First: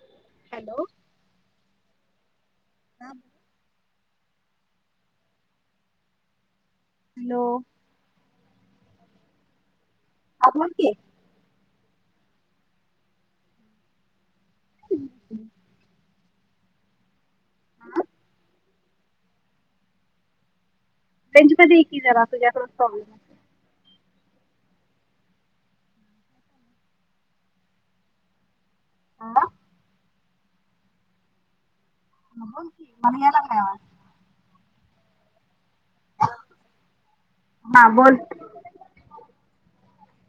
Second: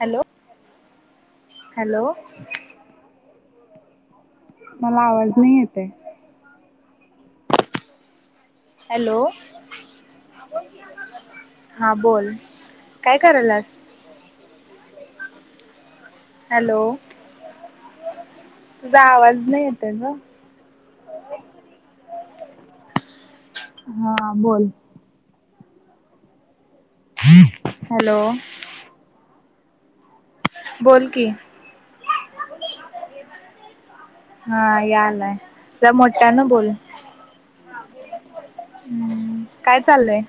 Hello. Hello. Hello. [inaudible] मला आवाज नाही येत. हॅलो. हॅलो. हा बोल की. हा बोल, काय कराल्यास. हम्म. हॅलो. हा. तुझा आवाज नाही येतये गं. रेंज मध्ये ये कि जरा तुझ्याकडचं प्रॉब्लेम हाय. हां बोल... हॅलो आ... बोल कि हा बोल मला याय लागलाय. हा यालाय जरा मोठ्यान बोल. हा बोल हम्म काय चाललंय??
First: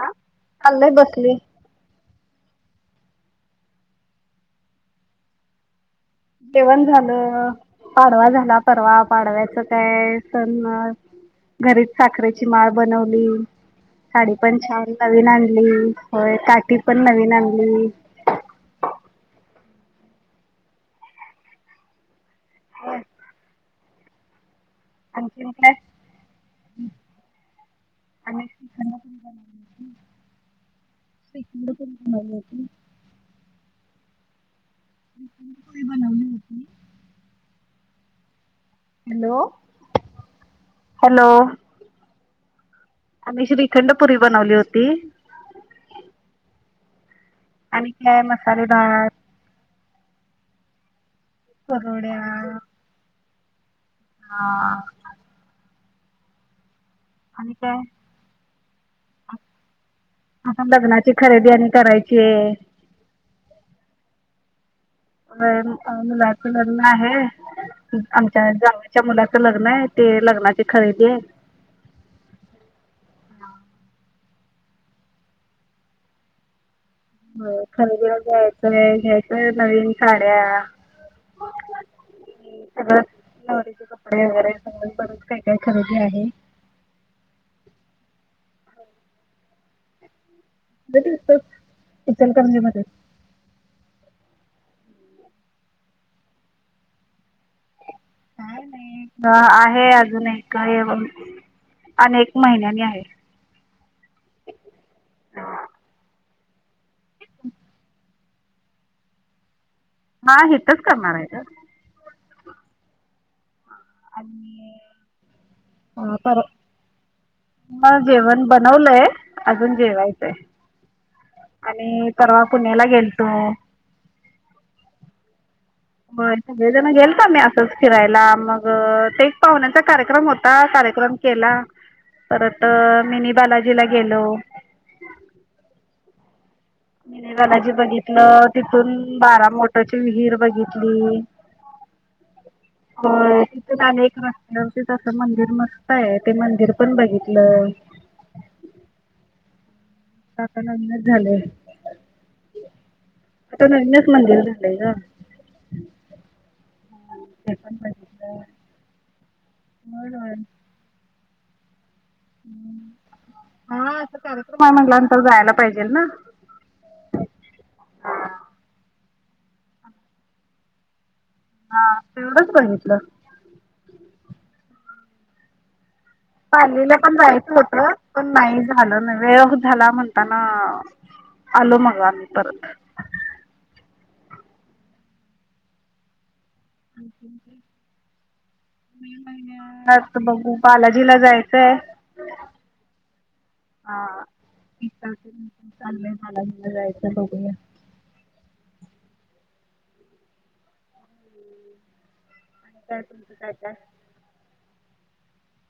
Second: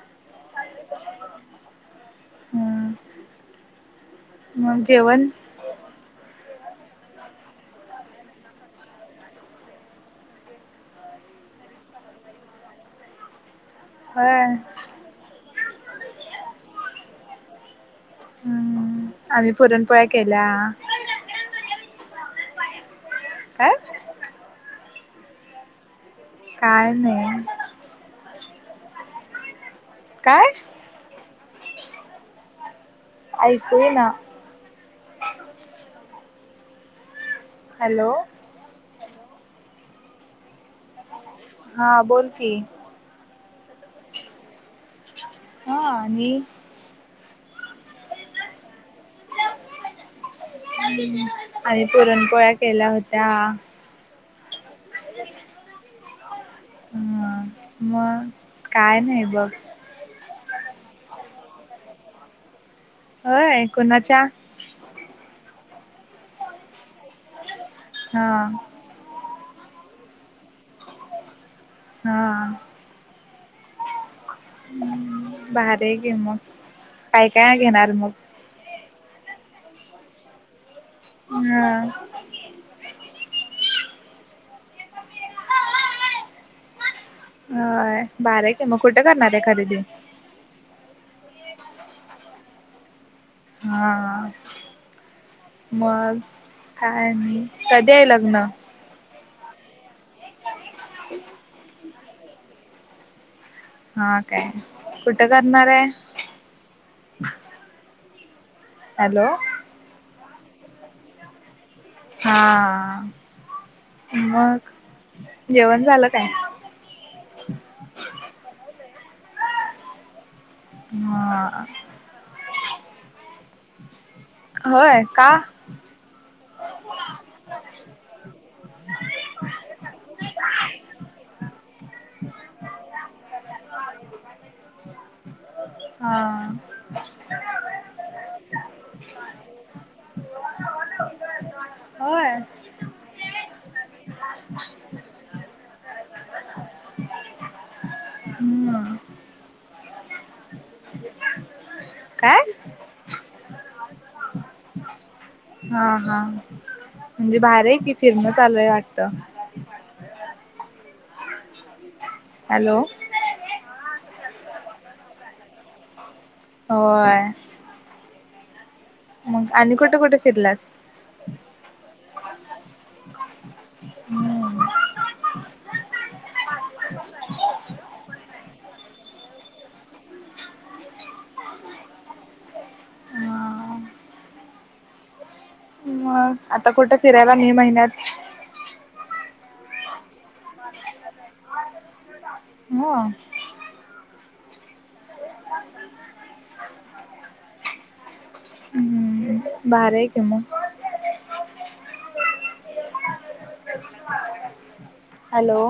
आ चालंय बसले. हम्म... मग जेवण?? जेवण झालं. पाडवा झाला परवा पाडव्याच काय सण घरीच साखरेची माळ बनवली. होय साडी पण छान नवीन आणली. होय काठी पण नवीन आणली. हम्म आम्ही पुरणपोळ्या केल्या. होय.. काय??? आणखीन काय? काय नाही... आणि [unintelligible] काय? [unintelligible] ऐकू ईना. [unintelligible] हॅलो.. हॅलो.. हॅलो.. हां बोल की. आम्ही श्रीखंड पुरी बनवली होती. हां आणि?? आणि काय मसाले भात हम्म आम्ही कुरड्या पुरणपोळ्या केल्या होत्या. हा. ह आणि काय मग काय नाही बघ. आता लग्नाची खरेदी आणि करायचीये. होय कुणाच्या? व्हय अ मुलाचं लग्न आहे हा आमच्या जाव च्या मुलाचं लग्न आहे ते लग्नाची खरेदी हाय. हा हा.. भारी हाय कि मग काय काय घेणार मग? [unintelligible] घ्यायच्यात नवीन साड्या. हा सगळचं नवरीचे कपडे वगैरे सगळ बरच काय काय खरेदी आहे.. व्हय भारी आहे की मग कुठं करणार हाय खरेदी? खरेदी इथंच इचलकरंजी मध्येचं. हां. मग काय आणि? कधी आहे लग्न? काय आहे आजून एक आणि एक महिन्यानी आहे. हा काय? कुठ करणार आहे? हॅलो! हा हितच करणार आहे गं. हा. मग आणि जेवण झालं अ काय? पर [unintelligible] जेवण बनवलंय, आजून जेवायचं आहे. हा. नी परवा पुण्याला गेलतो. होय? का? व्हय. सगळेजण गेलतो आम्ही आसच फिरायला. मग ते एक पाहुण्यांचा कार्यक्रम होता. कार्यक्रम केला, परत मिनी बालाजीला गेलो. हं. मिनी बालाजी बघितलो, तिथून बारा मोटाची विहीर बघितली. होय होय. तिथं आणिक रस्त्यावरतींच आस मंदिर मस्त आहे ते मंदिर पण बघितलं. हं. तिथं आता नवीनच झालय. काय आता नवीनच मंदिर झालय गं. हा हा म्हणजे भारी आहे की. फिरणं चालू आहे वाटतं? होय होय. हॅलो, हा अस कार्यक्रम आहे म्हनल्यानंतर जायला पाहिजेल ना. होय. मग आणि कुठं कुठ फिरलास? हां. तेवढच बघितलं. हम्म पालीला पण जायचं होत. पण नाही झालं ना. वेळ झाला म्हणता ना. आलो मग आम्ही परत. हा मग आता कुठं फिरायला मे महिन्यात? मे महिन्यात बघू बालाजीला जायचंय. हां? हा. [unintelligible] चालय बालाजीला जायचं बघूया. बारा एक मग? काय तुमचं काय काय? हॅलो,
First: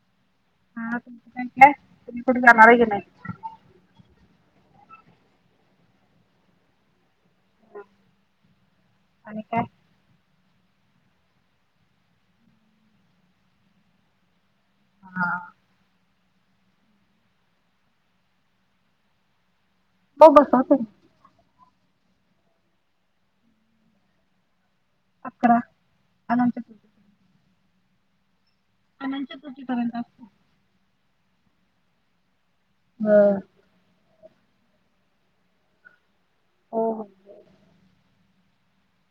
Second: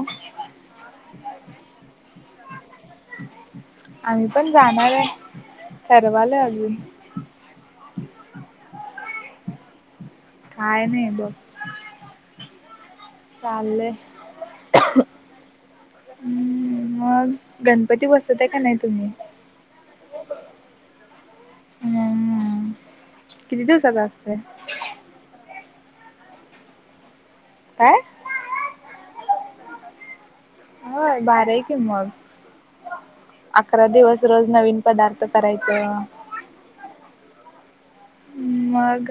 हा तुमच काय काय? तुम्ही कुठे जाणार की नाही? आम्ही पण जाणार आहे. ठरवालोय अजून. [unintelligible] आणि काय? काय नाही बघ. चाल्लय. हा. हम्म मग गणपती बसवता का नाही तुम्ही? हो बसतो ना. हम्म किती दिवसाचा असतोय? अकरा, अनंतचतुर्थी काय? आनंतचतुर्थी पर्यंत असतो. होय भारी हाय की मग. [unintelligible] अकरा दिवस रोज नवीन पदार्थ करायच हो [unintelligible] मग?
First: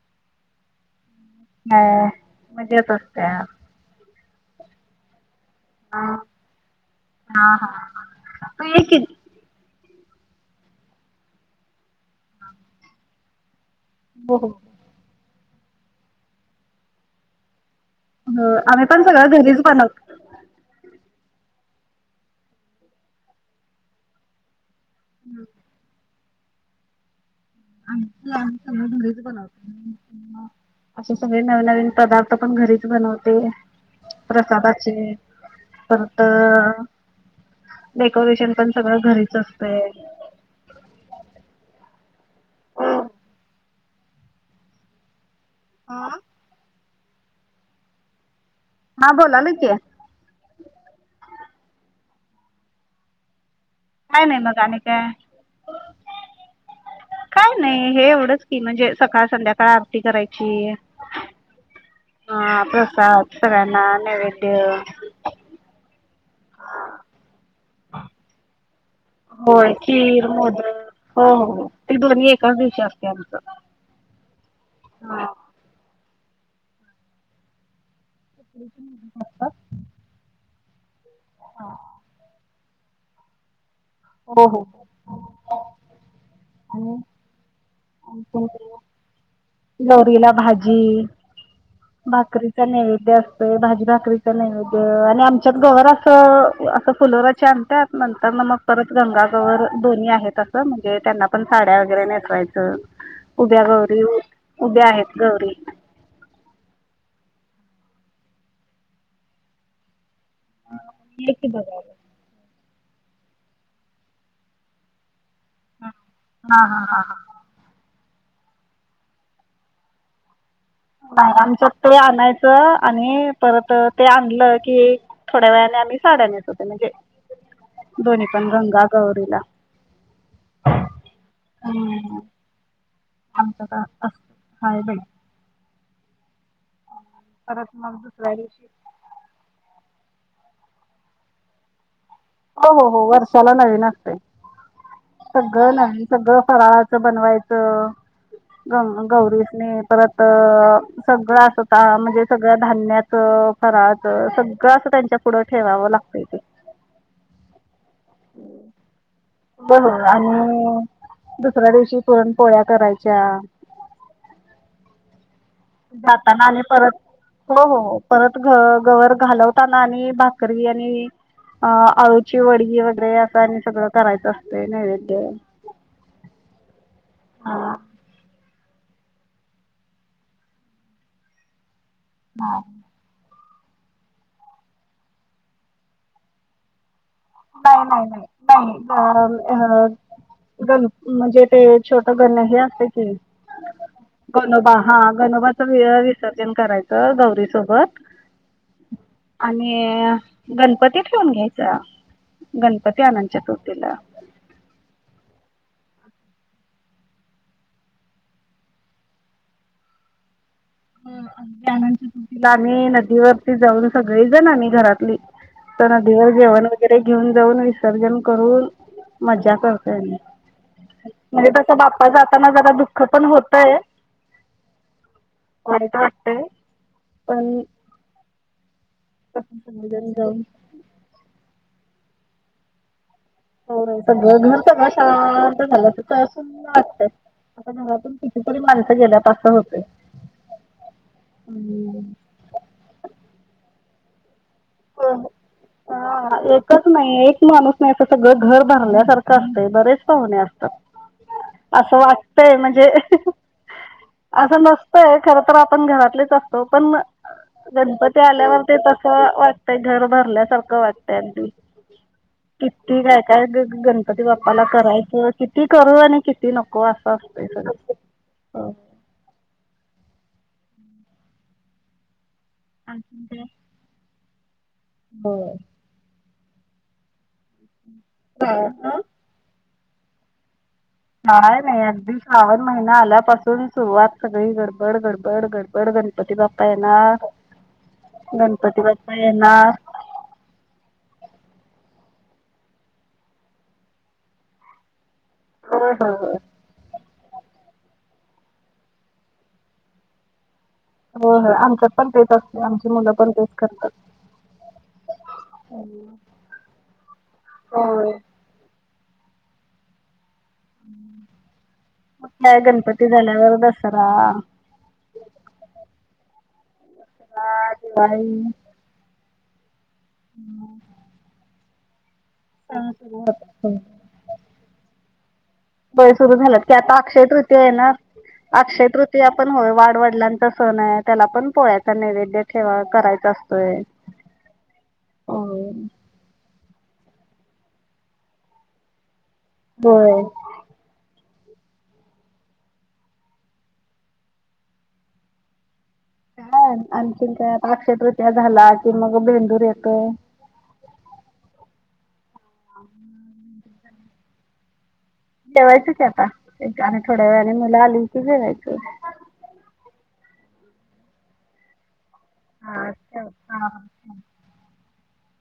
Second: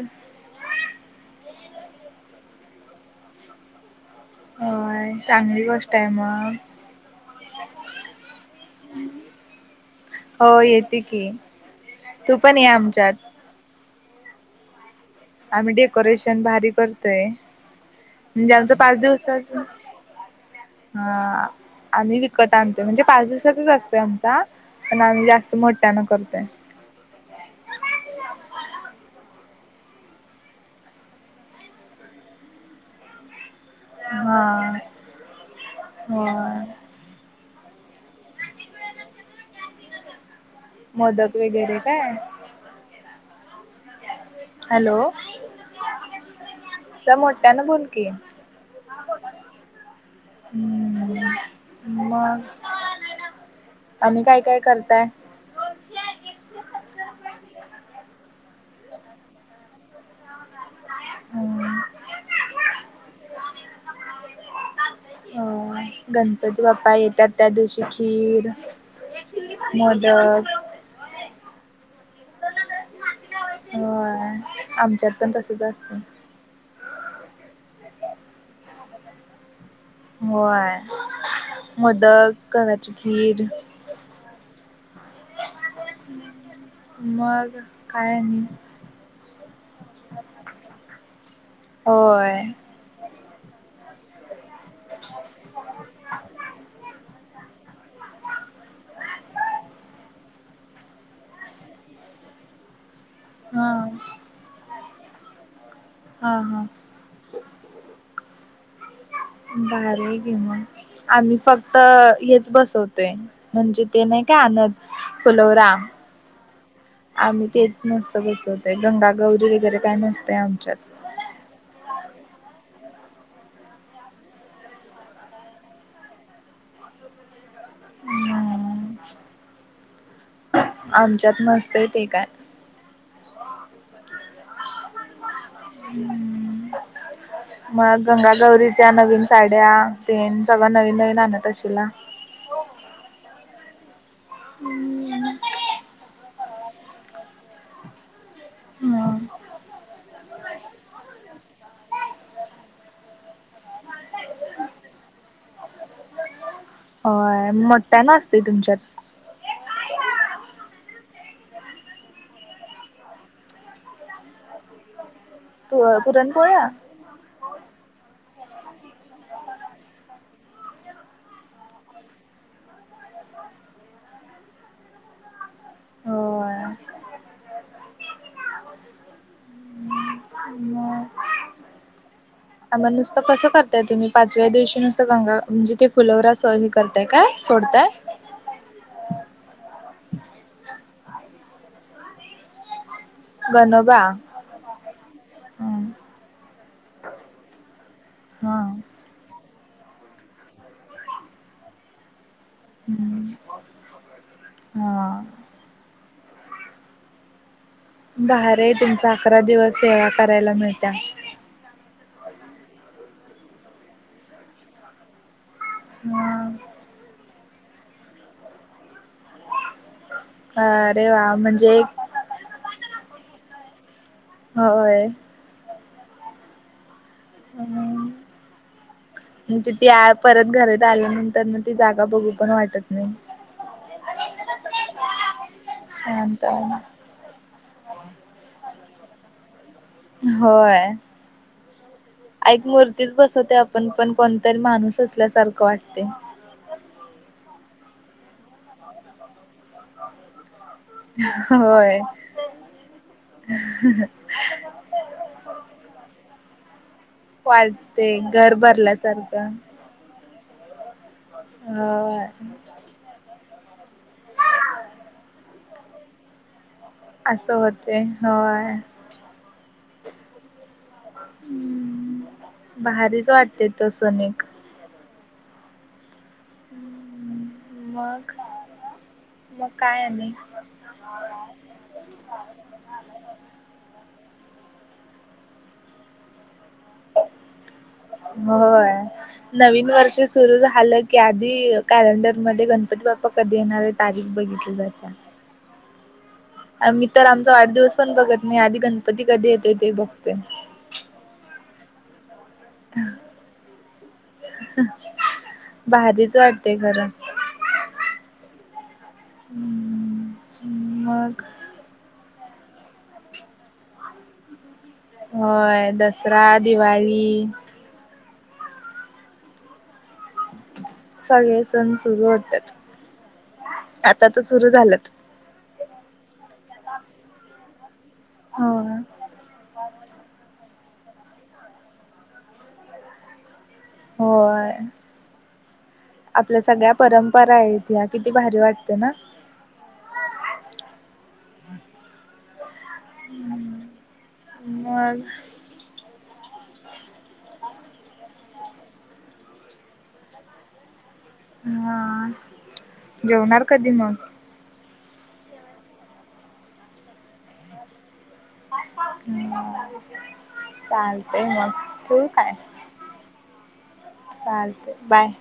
ह मजेत असत्या. होय चांगली गोष्ट हा आहे मग हा हा, तू ये की हो येते की, तू पण ये आमच्यात. हो हो. आम्ही डेकोरेशन भारी करतोय, म्हणजे हो आमच आम्ही पाच पण सगळं दिवसच घरीच बनवतो. हा आम्ही विकत आणतोय, म्हणजे पाच दिवसाचच असतोय आमचा पण आम्ही जास्त मोट्यान करतोय. आमच आम्ही सगळ घरीच बनवतो. असे सगळे नव नवीन पदार्थ पण घरीच बनवते हा प्रसादाचे, परत होय डेकोरेशन पण सगळं घरीच असतय. मोदक वगैरे काय? हॅलो. हां. त्या मोठ्या न बोल की. हा बोलालो की. हम्म, मग? आणी काय नाही मग काय-काय आणि करताय? काय काय नाही हे एवढंच की म्हणजे सकाळ, संध्याकाळ आरती करायची हम्म. हा प्रसाद सगळ्यांना, नैवेद्य अ गणपती बाप्पा येत्यात त्या दिवशी खीर होय खीर, मोदक हो-हो हो ते दोन्ही एकाच दिवशी असते आमचं. होयं आमच्यात हा पण तसच असतय. [inaudible] होय, मोदक, गव्हाची खीर हो हो. मग काय आणी? आणि गौरीला भाजी, होय भाकरीचा नैवेद्य असतो. होय भाजी, भाकरीचा नैवेद्य. आणि आमच्यात गवर असं-असं फुलोऱ्याची आणत्यात नंतर न म परत गंगा गवर दोन्ही आहेत अस म्हणजे त्यांना पण साड्या वगैरे नेसवायचं उभ्या हा गौरी उभ्या आहेत गौरी. हां हां. भारी आहे की मग, आम्ही फक्त बघायला हेच बसवतो. म्हणजे ते नाही काय आणत फुलोरा हा हा हा आम तेच नुसतं बसवतय, गंगा-गौरी वगैरे काय नसतय आमच्यात नाही आमच्यात ते आणायचं आणि परत ते आणलं की थोड्या वेळाने आम्ही साड्या नेसवतो, म्हणजे दोन्ही पण हम्म गंगा-गौरीला. आमच्यात नस्तयं ते काय. आमच का अस, हाय बाई हम्म, परत मग दुसऱ्या दिवशी गंगा-गौरीच्या नवीन साड्या तेन सगळं नवीन-नवीन आणत अशिला? हो हो, हो वर्षाला नवीन असतय सगळं नवीन, सगळं फराळाच बनवायच हम्म गंगा-गौरीसनीं परत अ सगळ अस आ, म्हणजे सगळ्या धान्याच, फराळाच सगळं अस त्यांच्या पुढं ठेवाव लागतय ते. व्हयं मोठ्ठ्यान असतय तुमच्यात होय, आणि दुसऱ्या दिवशी पुरण पोळ्या करायच्या. पु जाताना आणि पुरणपोळ्या परत हो हो हो, परत घ गवर घालवताना आणि भाकरी आणि अ अळूची वडी वगैरे, असं आणि सगळं करायचं असतय नैवेद्य. होय. हां. म [inaudible] नाय. मग नुसत कस करताय तुम्ही पाचव्या दिवशी नुसत, गंगा म्हणजे ते फुलवरा सह हे करताय काय? नाही सोडताय नाही नाही अ गणप म्हणजे ते छोट गण हे असतय गनोबा गनोबा, हा गनोबाच वेगळ विसर्जन करायचं गौरी सोबत हा आणि गणपती ठेवून घ्यायचा. गणपती आनंत हम्म चतुर्थीला. हा भारी हाय, तुमच अकरा दिवस सेवा करायला मिळत्या. अगदी अनंत चतुर्थीला आम्ही नदीवरती जाऊन सगळी जण आम्ही घरातली त हा नदीवर जेवण व वगैरे घेऊन जाऊन विसर्जन करून, मज्जा करतोय आम्ही. अरे वा म्हणजे तसं, बाप्पा जाताना जरा दुःख पण होतय. होय वाईट वाटतय पण कसं म्हणजे ती आ सगळेजण जाऊन परत घरात आल्यानंतर म ती जागा बघू पण वाटत नाही. होय सगळं घर सगळं शांत झालं अस शांत सुन्न वाटतय आता घरातून कितीतरी माणसं गेल्यात अस होतय. होय, एक मूर्तीच बसवतेय आप पण, पण कोणतरी माणूस असल्यासारखं वाटतय. हा एकच नाही, एक माणूस नाही अस सगळ घर भरल्यासारखं असतय, बरेच पाहुणे असतात. असं होय वाटतय म्हणजे, अस नस तय खर तर आपण घरातलेच असतो, पण वाटते गणपती घर आल्यावर ते तस भरल्यासारखं वाट तय, घर भरल्यासारख वाटतय अगदी. होय किती काय काय गणपती बाप्पाला करायच किती करू आणि किती नको अस असस् असं स होते हो होय [inaudible] आणखीन भारीच वाटतोय तो सनिक हो मग मग काय आणि हा हाय ना एक दिश श्रावण महिना आल्यापासून सुरुवात सगळी गडबड गडबड गडबड गणपती बाप्पा येणार गणपती होय बाप्पा येणार नवीन वर्ष सुरू झाल की आधी कॅलेंडरमध्ये गणपती बाप्पा कधी येणारये तारीख बघितली जाते. होय होय होय. आम्ही त आमचा वाढदिवस पण बघत नाही आधी गणपती कधी येतोय ते बघतोय. हो हो आमच्यात पण तेच असते आमची मुल पण तेच करतात. भारीच वाटते खर हो हम्म मग मग काय गणपती झाल्यावर दसरा होय दसरा दिवाळी हा दिवाळी सगळे सण सुरू होत्यात ह सुर होत आता तर सुरू झाल बय सूरु झाल की आता अक्षय तृतीया येनार हो. अक्षय तृतीया पण होय वाढ वढलांच सण आहे त्याला पण पोळ्याचा नैवेद्य ठेवा करायच असतोय. होय होय. आपल्या सगळ्या परंपरा ये इथल्या किती भारी वाटते ना. बर ह [unintelligible] हम्म मग आणखीन काय आता अक्षयतृतीया झाला की मग भेंदूर येतो. हा आम्म जेवणार कधी मग? जेवायचच आता एक आणि थोड्या वेळाने मुला आली की जेवायच. हम्म चालतय मग ठेवू काय? आस हा चालतय हा बाय